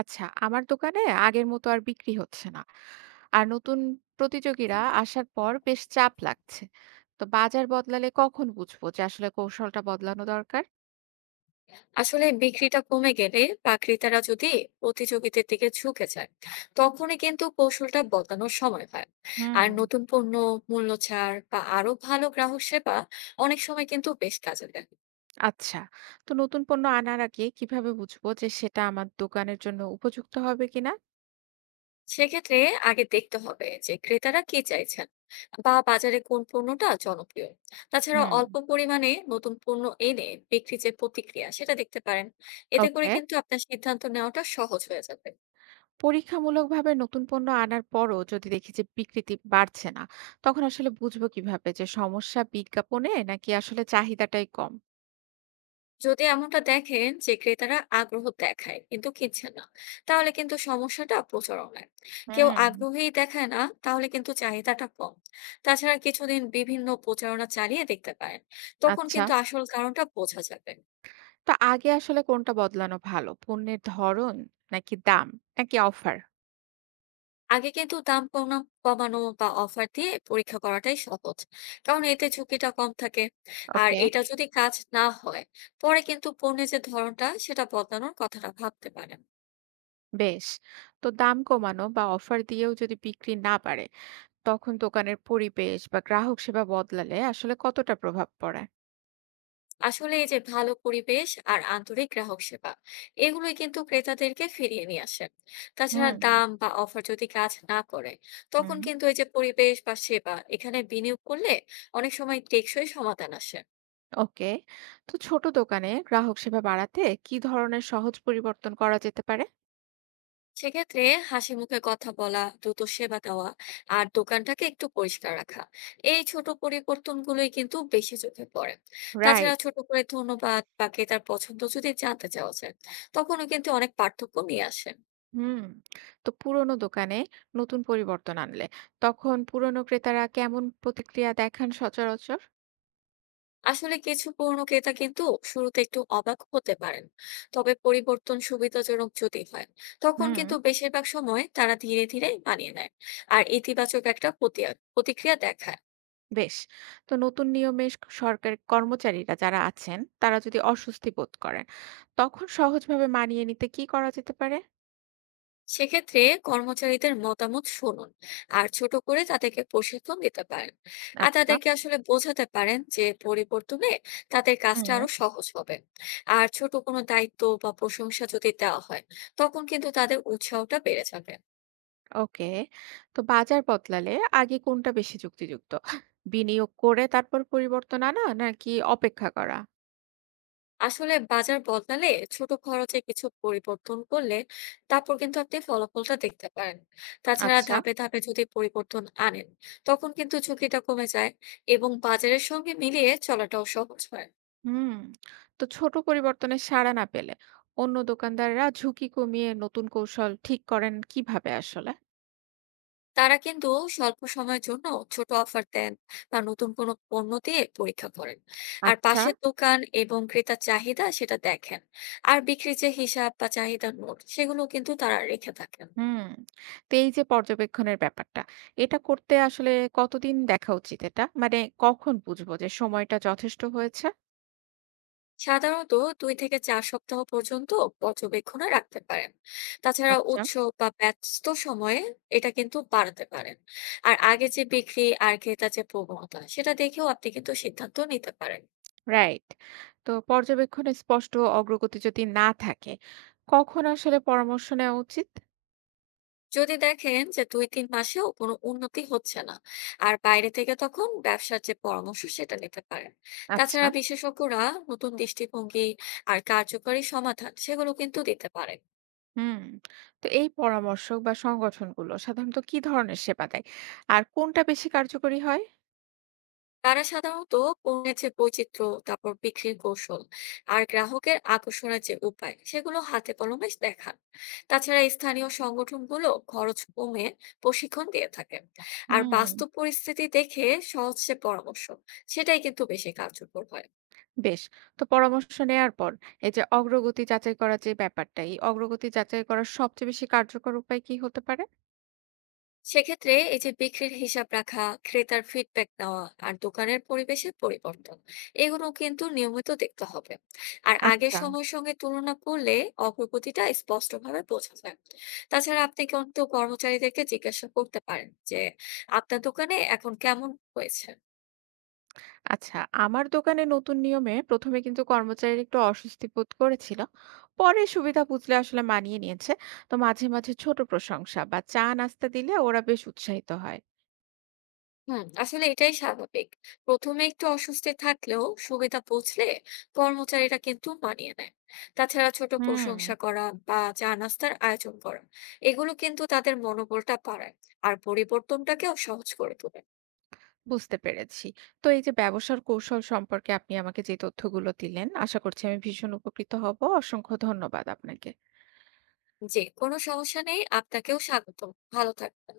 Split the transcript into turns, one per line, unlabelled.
আচ্ছা, আমার দোকানে আগের মতো আর বিক্রি হচ্ছে না। আর নতুন প্রতিযোগীরা আসার পর বেশ চাপ লাগছে। তো বাজার বদলালে কখন বুঝবো যে আসলে কৌশলটা বদলানো দরকার?
আসলে বিক্রিটা কমে গেলে বা ক্রেতারা যদি প্রতিযোগিতার দিকে ঝুঁকে যায়, তখনই কিন্তু কৌশলটা বদলানোর সময় হয়। আর
হুম।
নতুন পণ্য, মূল্য ছাড় বা আরো ভালো গ্রাহক সেবা অনেক সময় কিন্তু বেশ কাজে দেয়।
আচ্ছা, তো নতুন পণ্য আনার আগে কিভাবে বুঝবো যে সেটা আমার দোকানের জন্য উপযুক্ত হবে কিনা?
সেক্ষেত্রে আগে দেখতে হবে যে ক্রেতারা কি চাইছেন বা বাজারে কোন পণ্যটা জনপ্রিয়। তাছাড়া
হুম।
অল্প পরিমাণে নতুন পণ্য এনে বিক্রি যে প্রতিক্রিয়া সেটা দেখতে পারেন। এতে করে
ওকে।
কিন্তু আপনার সিদ্ধান্ত নেওয়াটা সহজ হয়ে যাবে।
পরীক্ষামূলকভাবে নতুন পণ্য আনার পরও যদি দেখি যে বিক্রিতি বাড়ছে না, তখন আসলে বুঝবো কিভাবে যে সমস্যা বিজ্ঞাপনে নাকি আসলে চাহিদাটাই কম?
যদি এমনটা দেখেন যে ক্রেতারা আগ্রহ দেখায় কিন্তু কিনছেন না, তাহলে কিন্তু সমস্যাটা প্রচারণায়। কেউ
হুম।
আগ্রহী দেখায় না, তাহলে কিন্তু চাহিদাটা কম। তাছাড়া কিছুদিন বিভিন্ন প্রচারণা চালিয়ে দেখতে পারেন, তখন
আচ্ছা।
কিন্তু আসল কারণটা বোঝা যাবে।
তো আগে আসলে কোনটা বদলানো ভালো? পণ্যের ধরন নাকি দাম নাকি অফার?
আগে কিন্তু দাম কমানো কমানো বা অফার দিয়ে পরীক্ষা করাটাই সহজ, কারণ এতে ঝুঁকিটা কম থাকে। আর
ওকে,
এটা যদি কাজ না হয়, পরে কিন্তু পণ্যের যে ধরনটা সেটা বদলানোর কথাটা ভাবতে পারেন।
বেশ। তো দাম কমানো বা অফার দিয়েও যদি বিক্রি না বাড়ে, তখন দোকানের পরিবেশ বা গ্রাহক সেবা বদলালে আসলে কতটা প্রভাব পড়ে?
আসলে এই যে ভালো পরিবেশ আর আন্তরিক গ্রাহক সেবা, এগুলোই কিন্তু ক্রেতাদেরকে ফিরিয়ে নিয়ে আসে। তাছাড়া
হুম,
দাম বা অফার যদি কাজ না করে, তখন
হুম।
কিন্তু এই যে পরিবেশ বা সেবা, এখানে বিনিয়োগ করলে অনেক সময় টেকসই সমাধান আসে।
ওকে। তো ছোট দোকানে গ্রাহক সেবা বাড়াতে কি ধরনের সহজ পরিবর্তন করা যেতে পারে?
সেক্ষেত্রে হাসি মুখে কথা বলা, দ্রুত সেবা দেওয়া আর দোকানটাকে একটু পরিষ্কার রাখা, এই ছোট পরিবর্তনগুলোই কিন্তু বেশি চোখে পড়ে। তাছাড়া
রাইট।
ছোট করে ধন্যবাদ বা ক্রেতার পছন্দ যদি জানতে চাওয়া যায়, তখনও কিন্তু অনেক পার্থক্য নিয়ে আসে।
হুম। তো পুরনো দোকানে নতুন পরিবর্তন আনলে তখন পুরনো ক্রেতারা কেমন প্রতিক্রিয়া দেখান সচরাচর?
আসলে কিছু পুরনো ক্রেতা কিন্তু শুরুতে একটু অবাক হতে পারেন, তবে পরিবর্তন সুবিধাজনক যদি হয়, তখন
হুম।
কিন্তু বেশিরভাগ সময় তারা ধীরে ধীরে মানিয়ে নেয় আর ইতিবাচক একটা প্রতিক্রিয়া দেখায়।
বেশ। তো নতুন নিয়মে সরকারি কর্মচারীরা যারা আছেন তারা যদি অস্বস্তি বোধ করেন তখন সহজভাবে মানিয়ে নিতে কি করা যেতে পারে?
সেক্ষেত্রে কর্মচারীদের মতামত শুনুন, আর ছোট করে তাদেরকে প্রশিক্ষণ দিতে পারেন। আর
আচ্ছা।
তাদেরকে আসলে বোঝাতে পারেন যে পরিবর্তনে তাদের কাজটা
হুম।
আরো সহজ হবে। আর ছোট কোনো দায়িত্ব বা প্রশংসা যদি দেওয়া হয়, তখন কিন্তু তাদের উৎসাহটা বেড়ে যাবে।
ওকে। তো বাজার বদলালে আগে কোনটা বেশি যুক্তিযুক্ত, বিনিয়োগ করে তারপর পরিবর্তন আনা নাকি অপেক্ষা করা?
আসলে বাজার বদলালে ছোট খরচে কিছু পরিবর্তন করলে, তারপর কিন্তু আপনি ফলাফলটা দেখতে পারেন। তাছাড়া
আচ্ছা।
ধাপে ধাপে যদি পরিবর্তন আনেন, তখন কিন্তু ঝুঁকিটা কমে যায় এবং বাজারের সঙ্গে মিলিয়ে চলাটাও সহজ হয়।
হুম। তো ছোট পরিবর্তনের সাড়া না পেলে অন্য দোকানদাররা ঝুঁকি কমিয়ে নতুন কৌশল ঠিক করেন কিভাবে আসলে?
তারা কিন্তু স্বল্প সময়ের জন্য ছোট অফার দেন বা নতুন কোনো পণ্য দিয়ে পরীক্ষা করেন। আর
আচ্ছা।
পাশের দোকান এবং ক্রেতার চাহিদা সেটা দেখেন। আর বিক্রির যে হিসাব বা চাহিদার নোট, সেগুলো কিন্তু তারা রেখে থাকেন।
হুম। তো এই যে পর্যবেক্ষণের ব্যাপারটা, এটা করতে আসলে কতদিন দেখা উচিত এটা? মানে কখন বুঝবো যে সময়টা যথেষ্ট হয়েছে?
সাধারণত 2 থেকে 4 সপ্তাহ পর্যন্ত পর্যবেক্ষণে রাখতে পারেন। তাছাড়া
আচ্ছা।
উৎসব বা ব্যস্ত সময়ে এটা কিন্তু বাড়াতে পারেন। আর আগে যে বিক্রি আর ক্রেতা যে প্রবণতা, সেটা দেখেও আপনি কিন্তু সিদ্ধান্ত নিতে পারেন।
রাইট। তো পর্যবেক্ষণে স্পষ্ট অগ্রগতি যদি না থাকে, কখন আসলে পরামর্শ নেওয়া উচিত?
যদি দেখেন যে 2 3 মাসেও কোনো উন্নতি হচ্ছে না, আর বাইরে থেকে তখন ব্যবসার যে পরামর্শ, সেটা নিতে পারেন।
আচ্ছা।
তাছাড়া বিশেষজ্ঞরা নতুন দৃষ্টিভঙ্গি আর কার্যকরী সমাধান, সেগুলো কিন্তু দিতে পারেন।
হুম। তো এই পরামর্শক বা সংগঠনগুলো সাধারণত কি ধরনের সেবা দেয়? আর কোনটা বেশি কার্যকরী হয়?
তারা সাধারণত পণ্যের যে বৈচিত্র্য, তারপর বিক্রির কৌশল আর গ্রাহকের আকর্ষণের যে উপায়, সেগুলো হাতে কলমে দেখান। তাছাড়া স্থানীয় সংগঠনগুলো খরচ কমে প্রশিক্ষণ দিয়ে থাকে। আর
হুম।
বাস্তব পরিস্থিতি দেখে সহজ যে পরামর্শ, সেটাই কিন্তু বেশি কার্যকর হয়।
বেশ। তো পরামর্শ নেয়ার পর এই যে অগ্রগতি যাচাই করার যে ব্যাপারটা, এই অগ্রগতি যাচাই করার সবচেয়ে বেশি কার্যকর উপায় কি হতে পারে?
সেক্ষেত্রে এই যে বিক্রির হিসাব রাখা, ক্রেতার ফিডব্যাক নেওয়া আর দোকানের পরিবেশের পরিবর্তন, এগুলো কিন্তু নিয়মিত দেখতে হবে। আর আগের
আচ্ছা।
সময়ের সঙ্গে তুলনা করলে অগ্রগতিটা স্পষ্টভাবে বোঝা যায়। তাছাড়া আপনি কিন্তু কর্মচারীদেরকে জিজ্ঞাসা করতে পারেন যে আপনার দোকানে এখন কেমন হয়েছে।
আচ্ছা, আমার দোকানে নতুন নিয়মে ১ম এ কিন্তু কর্মচারীরা একটু অস্বস্তি বোধ করেছিল। পরে সুবিধা বুঝলে আসলে মানিয়ে নিয়েছে। তো মাঝে, মাঝে ছোট প্রশংসা বা চা নাস্তা দিলে ওরা বেশ উৎসাহিত হয়।
হুম, আসলে এটাই স্বাভাবিক। প্রথমে একটু অস্বস্তি থাকলেও সুবিধা বুঝলে কর্মচারীরা কিন্তু মানিয়ে নেয়। তাছাড়া ছোট
হুম।
প্রশংসা করা বা চা নাস্তার আয়োজন করা, এগুলো কিন্তু তাদের মনোবলটা বাড়ায় আর পরিবর্তনটাকেও সহজ করে তোলে।
বুঝতে পেরেছি। তো এই যে ব্যবসার কৌশল সম্পর্কে আপনি আমাকে যে তথ্যগুলো দিলেন, আশা করছি আমি ভীষণ উপকৃত হব। অসংখ্য ধন্যবাদ আপনাকে।
যে কোনো সমস্যা নেই, আপনাকেও স্বাগতম। ভালো থাকবেন।